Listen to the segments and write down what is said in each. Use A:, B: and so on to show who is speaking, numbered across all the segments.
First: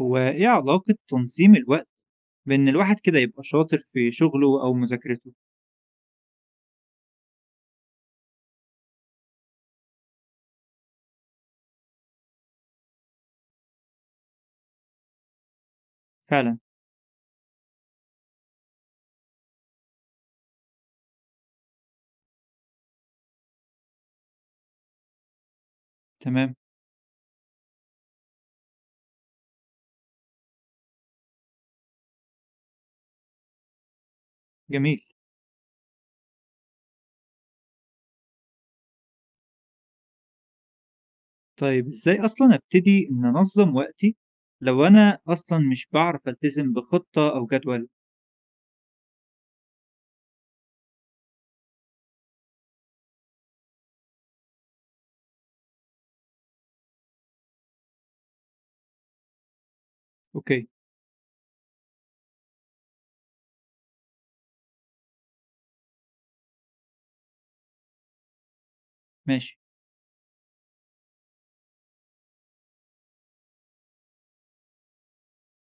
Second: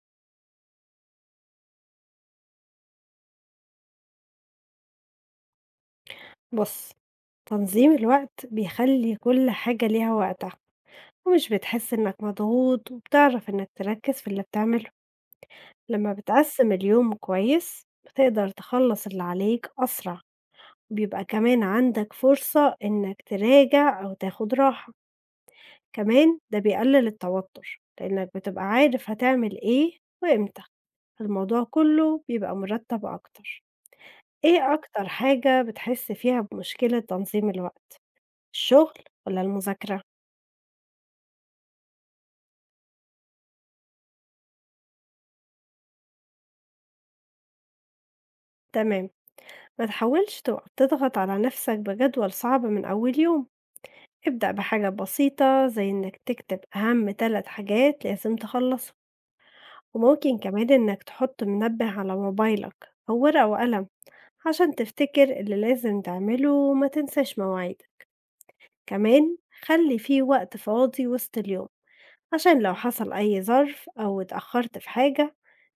A: هو إيه علاقة تنظيم الوقت بإن الواحد كده يبقى شاطر في شغله أو مذاكرته؟
B: بُص، تنظيم الوقت بيخلّي كل حاجة ليها وقتها، ومش بتحس إنك مضغوط وبتعرف إنك تركّز في اللي بتعمله، لمّا
A: فعلا.
B: بتقسّم اليوم كويس بتقدر تخلّص اللي عليك أسرع، بيبقى كمان عندك فرصة إنك تراجع أو تاخد راحة، كمان
A: تمام.
B: ده بيقلل التوتر لإنك بتبقى عارف هتعمل إيه وإمتى، الموضوع كلّه بيبقى مُرتّب أكتر. إيه
A: جميل.
B: أكتر حاجة بتحس فيها بمشكلة تنظيم الوقت؟ الشغل والّا المذاكرة؟
A: طيب إزاي أصلا أبتدي إن أنظم وقتي لو أنا أصلا مش بعرف ألتزم بخطة أو جدول؟
B: تمام، ما تحاولش تقعد تضغط على نفسك بجدول صعب من أول يوم، ابدأ بحاجة بسيطة زي إنك تكتب أهم 3 حاجات لازم تخلصهم، وممكن
A: أوكي.
B: كمان إنك تحط منبه على موبايلك أو ورقة وقلم عشان تفتكر اللي لازم تعمله وما تنساش مواعيدك، كمان
A: ماشي.
B: خلّي في وقت فاضي وسط اليوم عشان لو حصل أي ظرف أو اتأخرت في حاجة،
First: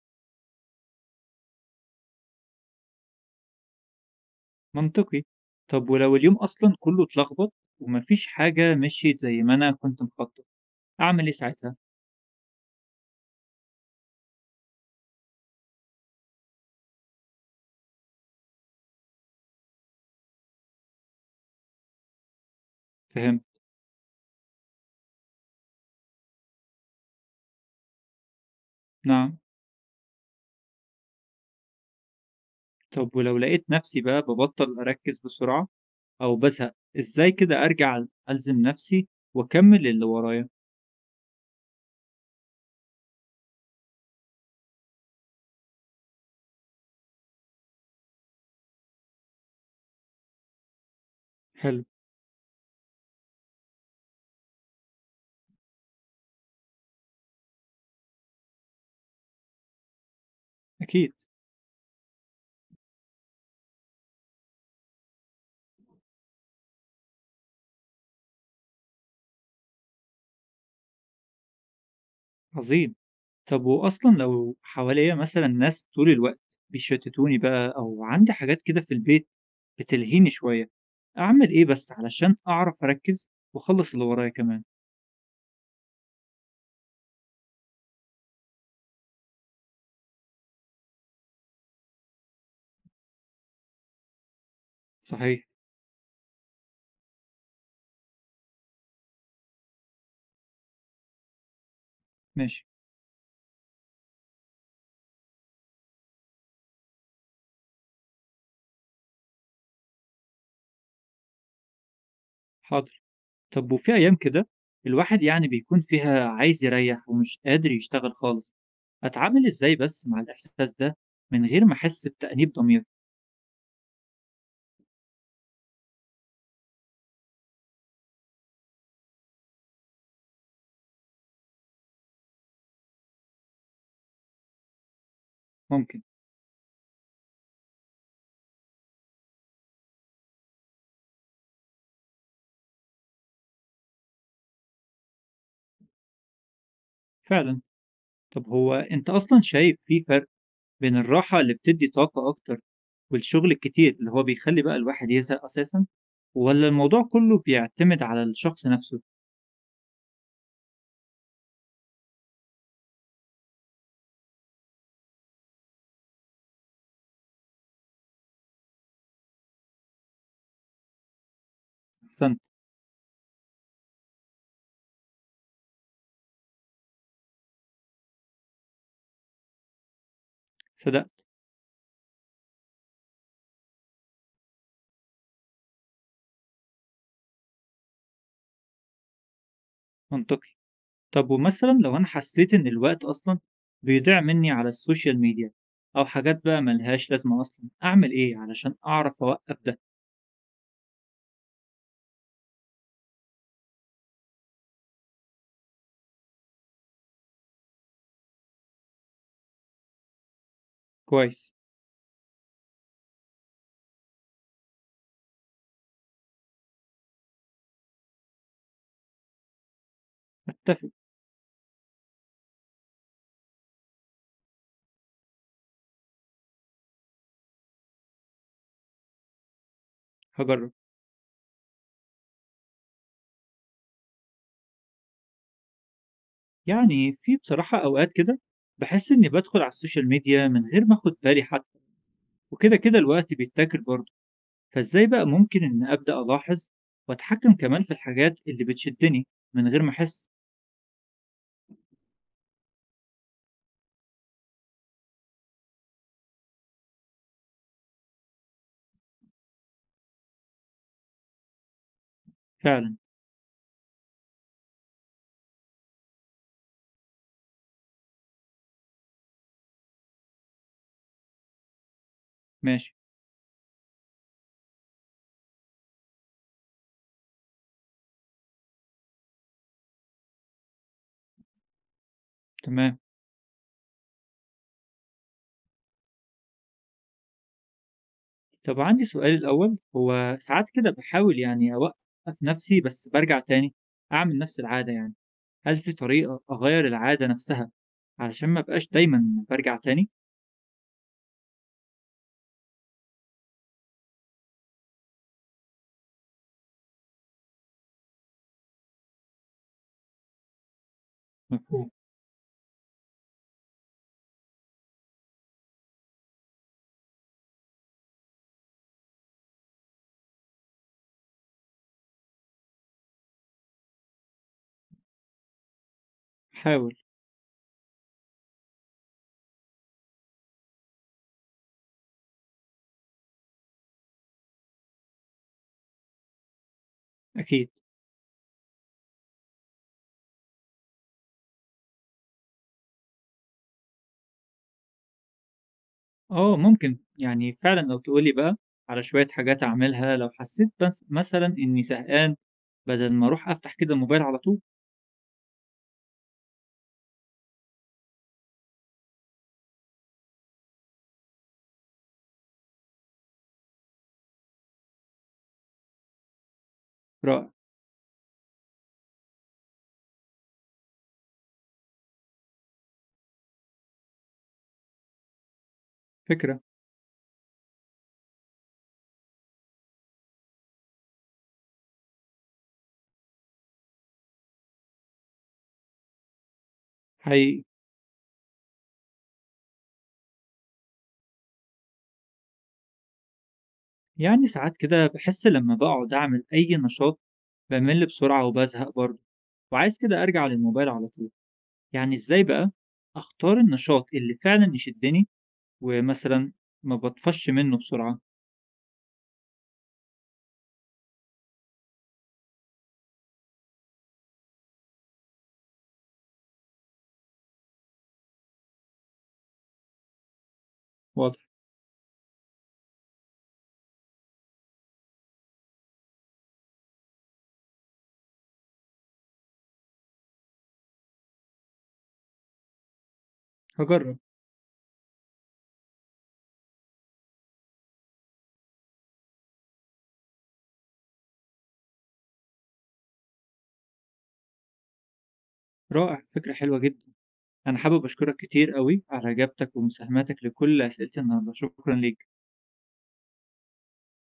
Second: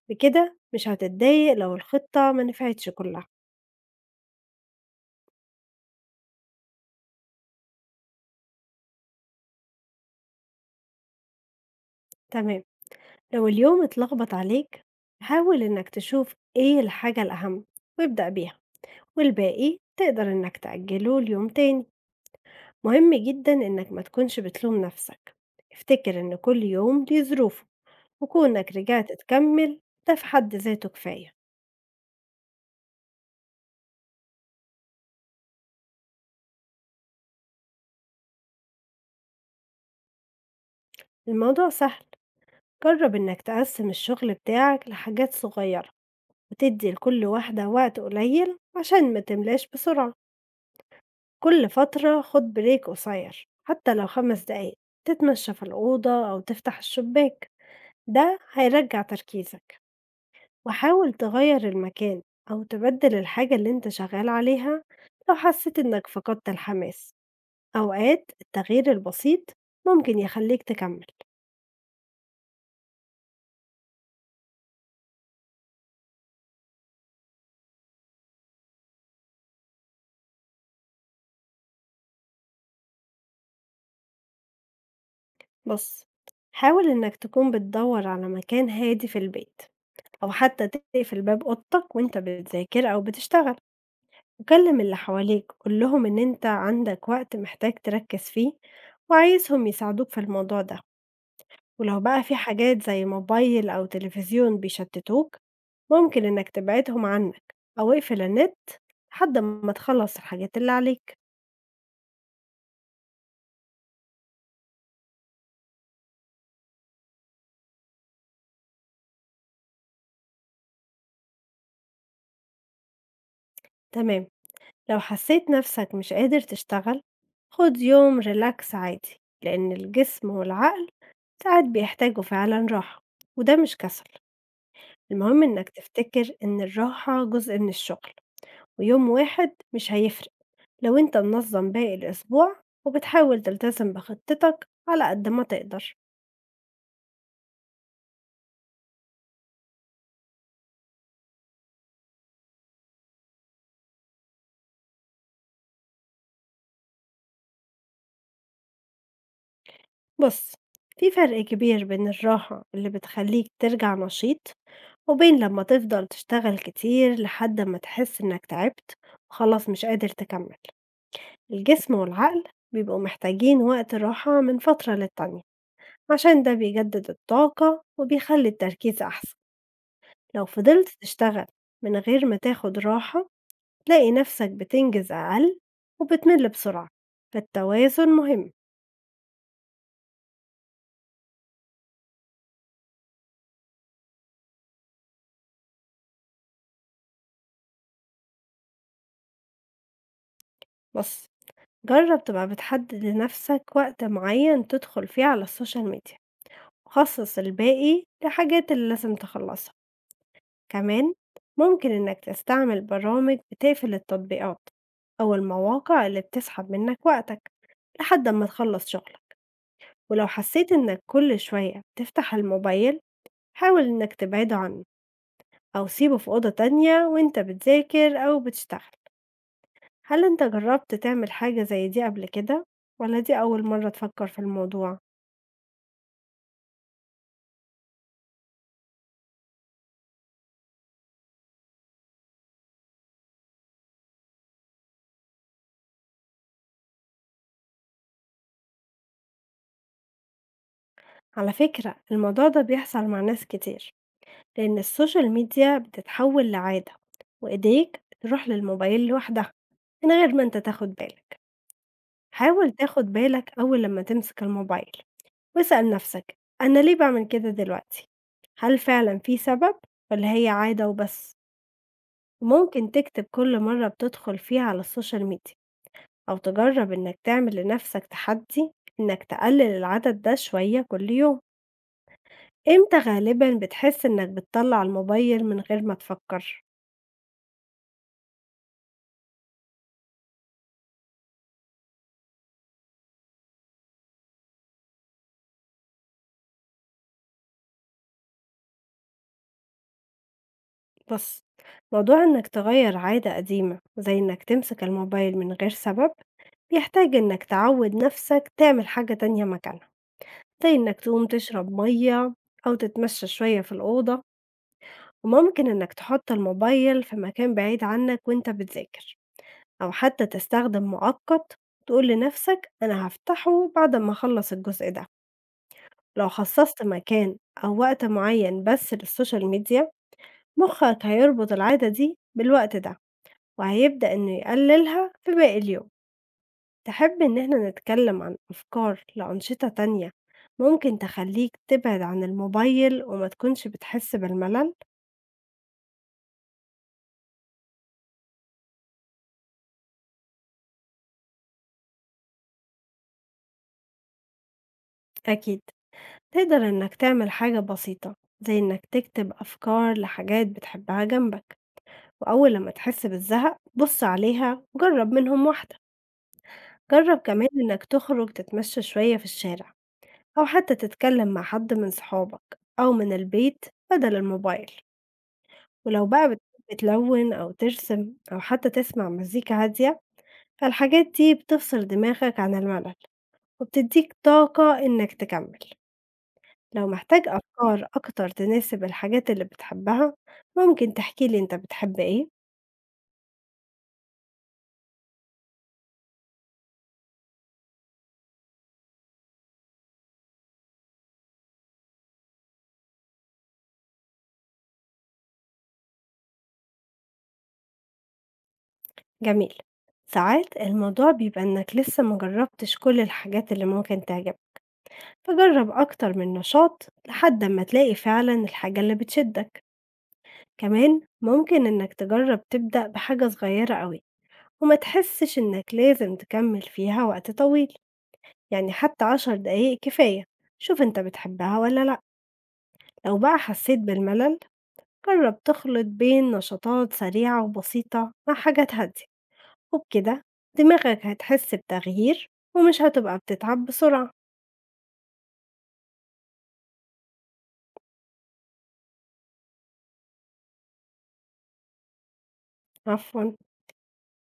B: بكده مش هتتضايق لو الخطة ما نفعتش كلها.
A: منطقي. طب ولو اليوم أصلا كله اتلخبط ومفيش حاجة مشيت زي ما أنا كنت مخطط، أعمل إيه ساعتها؟
B: تمام، لو اليوم اتلخبط عليك حاول إنك تشوف إيه الحاجة الأهم وابدأ بيها، والباقي تقدر إنك تأجله ليوم تاني. مهم
A: فهمت.
B: جدا إنك ما تكونش بتلوم نفسك، افتكر إن كل يوم ليه ظروفه، وكونك رجعت
A: نعم.
B: تكمل ده في حد ذاته كفاية.
A: طب ولو لقيت نفسي بقى ببطل أركز بسرعة أو بزهق، إزاي كده أرجع ألزم نفسي وأكمل اللي ورايا؟
B: الموضوع سهل، جرب إنك تقسم الشغل بتاعك لحاجات صغيرة وتدي لكل واحدة وقت قليل عشان ما تملاش بسرعة. كل
A: حلو.
B: فترة خد بريك قصير حتى لو 5 دقايق، تتمشى في الأوضة أو تفتح الشباك، ده هيرجع تركيزك.
A: أكيد.
B: وحاول تغير المكان أو تبدل الحاجة اللي انت شغال عليها لو حسيت انك فقدت الحماس، أوقات التغيير البسيط ممكن يخليك تكمل.
A: عظيم. طب وأصلا لو حواليا مثلا ناس طول الوقت بيشتتوني بقى، أو عندي حاجات كده في البيت بتلهيني شوية، أعمل إيه بس علشان أعرف أركز وأخلص اللي ورايا كمان؟
B: بص، حاول انك تكون بتدور على مكان هادي في البيت، أو حتى تقفل باب أوضتك وانت بتذاكر أو بتشتغل، وكلم اللي
A: صحيح.
B: حواليك قول لهم إن أنت عندك وقت محتاج تركز فيه وعايزهم يساعدوك في الموضوع ده. ولو بقى في
A: ماشي.
B: حاجات زي موبايل أو تلفزيون بيشتتوك، ممكن إنك تبعدهم عنك أو اقفل النت لحد ما تخلص الحاجات اللي عليك.
A: حاضر. طب وفي أيام كده الواحد يعني بيكون فيها عايز يريح ومش قادر يشتغل خالص، أتعامل إزاي بس مع الإحساس ده من غير ما أحس بتأنيب ضمير؟
B: تمام، لو حسيت نفسك مش قادر تشتغل خد يوم ريلاكس عادي، لأن الجسم والعقل ساعات بيحتاجوا فعلا راحة، وده مش كسل. المهم إنك
A: ممكن.
B: تفتكر إن الراحة جزء من الشغل، ويوم واحد مش هيفرق لو انت منظم باقي الأسبوع وبتحاول تلتزم بخطتك على قد ما تقدر.
A: فعلا. طب هو أنت أصلًا شايف في فرق بين الراحة اللي بتدّي طاقة أكتر، والشغل الكتير اللي هو بيخلّي بقى الواحد يزهق أساسًا، والّا الموضوع كلّه بيعتمد على الشخص نفسه؟
B: بص، في فرق كبير بين الراحة اللي بتخليك ترجع نشيط، وبين لما تفضل تشتغل كتير لحد ما تحس انك تعبت وخلاص مش قادر تكمل. الجسم
A: أحسنت.
B: والعقل بيبقوا محتاجين وقت راحة من فترة للتانية، عشان ده بيجدد الطاقة وبيخلي التركيز أحسن. لو فضلت
A: صدقت.
B: تشتغل من غير ما تاخد راحة، تلاقي نفسك بتنجز أقل وبتمل بسرعة، فالتوازن مهم.
A: منطقي. طب ومثلًا لو أنا حسّيت إن الوقت أصلًا بيضيع منّي على السوشيال ميديا أو حاجات بقى ما لهاش لازمة أصلًا، أعمل إيه علشان أعرف أوقّف ده؟
B: بص، جرب تبقى بتحدد لنفسك وقت معين تدخل فيه على السوشيال ميديا، وخصص الباقي لحاجات اللي لازم تخلصها. كمان
A: كويس.
B: ممكن إنك تستعمل برامج بتقفل التطبيقات أو المواقع اللي بتسحب منك وقتك لحد ما تخلص شغلك. ولو حسيت
A: أتّفق.
B: إنك كل شوية بتفتح الموبايل، حاول إنك تبعده عنه أو سيبه في أوضة تانية وإنت بتذاكر أو بتشتغل. هل أنت
A: هاجرّب.
B: جرّبت تعمل حاجة زي دي قبل كده، والّا دي أول مرّة تفكّر في الموضوع؟
A: في بصراحة أوقات كده باحس إنّي بادخل على السوشيال ميديا من غير ما آخُد بالي حتّى. وكده كده الوقت بيتاكل برضه، فازاي بقى ممكن إن أبدأ ألاحظ وأتحكم كمان في الحاجات اللي بتشدني من غير ما أحس؟
B: على فكرة الموضوع ده بيحصل مع ناس كتير، لإن السوشيال ميديا بتتحوّل لعادة، وإيديك تروح للموبايل لوحدها، من غير ما أنت تاخد بالك. حاول
A: فعلا.
B: تاخد بالك أول لمّا تمسك الموبايل، واسأل نَفْسك أنا ليه باعمل كده دلوقتي؟ هل فعلًا في سبب، والّا هي عادة وبس؟ وممكن
A: ماشي.
B: تكتب كل مرّة بتدخل فيها على السوشيال ميديا، أو تجرب إنك تعمل لنفسك تحدي إنك تقلل العدد ده شوية كل يوم.
A: تمام.
B: إمتى غالبا بتحس إنك بتطلع الموبايل من غير ما تفكر؟
A: طب عندي سؤال الأول، هو ساعات كده بحاول أوقف نفسي بس برجع تاني أعمل نفس العادة هل في طريقة أغير العادة نفسها علشان ما بقاش دايما برجع تاني؟
B: بص، موضوع إنك تغير عادة قديمة زي إنك تمسك الموبايل من غير سبب بيحتاج إنك تعود نفسك تعمل حاجة تانية مكانها، زي إنك تقوم تشرب
A: مفهوم.
B: مية أو تتمشى شوية في الأوضة. وممكن إنك تحط الموبايل في مكان بعيد عنك وإنت بتذاكر، أو حتى تستخدم مؤقت تقول لنفسك أنا هافتحه بعد ما أخلص الجزء ده. لو خصصت
A: حاول.
B: مكان أو وقت معين بس للسوشيال ميديا، مخك هيربط العادة دي بالوقت ده وهيبدأ إنه يقللها في باقي اليوم. تحب إن احنا
A: أكيد.
B: نتكلم عن أفكار لأنشطة تانية ممكن تخليك تبعد عن الموبايل وما تكونش بتحس بالملل؟
A: آه ممكن، فعلًا لو تقول لي بقى على شوية حاجات أعملها لو حسيت بس مثلًا إني زهقان، بدل ما أروح أفتح كده الموبايل على طول.
B: أكيد تقدر إنك تعمل حاجة بسيطة زي إنك تكتب أفكار لحاجات بتحبها جنبك، وأول لما تحس بالزهق بص عليها وجرب منهم واحدة. جرب
A: رائع.
B: كمان إنك تخرج تتمشى شوية في الشارع، أو حتى تتكلم مع حد من صحابك أو من البيت بدل الموبايل. ولو بقى
A: فكرة.
B: بتحب تلون أو ترسم أو حتى تسمع مزيكا هادية، فالحاجات دي بتفصل دماغك عن الملل وبتديك طاقة إنك تكمل. لو محتاج
A: حقيقي.
B: أفكار أكتر تناسب الحاجات اللي بتحبها، ممكن تحكيلي أنت بتحب إيه؟
A: ساعات كده باحس لمّا باقعد أعمل أي نشاط بامِل بسرعة وبازهق برضه، وعايز كده أرجع للموبايل على طول. إزاي بقى أختار النشاط اللي فعلًا يشدني ومثلًا ما باطفش منه بسرعة؟
B: جميل. ساعات الموضوع بيبقى إنك لسه ما جرّبتش كل الحاجات اللي ممكن تعجبك، فجرّب أكتر من نشاط لحد أمّا تلاقي فعلًا الحاجة اللي بتشدك. كمان
A: واضح.
B: ممكن إنك تجرّب تبدأ بحاجة صغيّرة أوي وما تحسّش إنك لازم تكمّل فيها وقت طويل، يعني حتى 10 دقايق كفاية. شوف أنت بتحبها والّا لأ، لو بقى حسّيت
A: هاجرب.
B: بالملل جرّب تخلط بين نشاطات سريعة وبسيطة مع حاجات هادية. وبكده دماغك هتحس بتغيير ومش هتبقى بتتعب بسرعة.
A: رائع، فكرة حلوة جدًا. أنا حابب أشكرك كتير أوي على إجابتك ومساهماتك لكل أسئلتي النهاردة، شكرًا ليك.
B: عفوا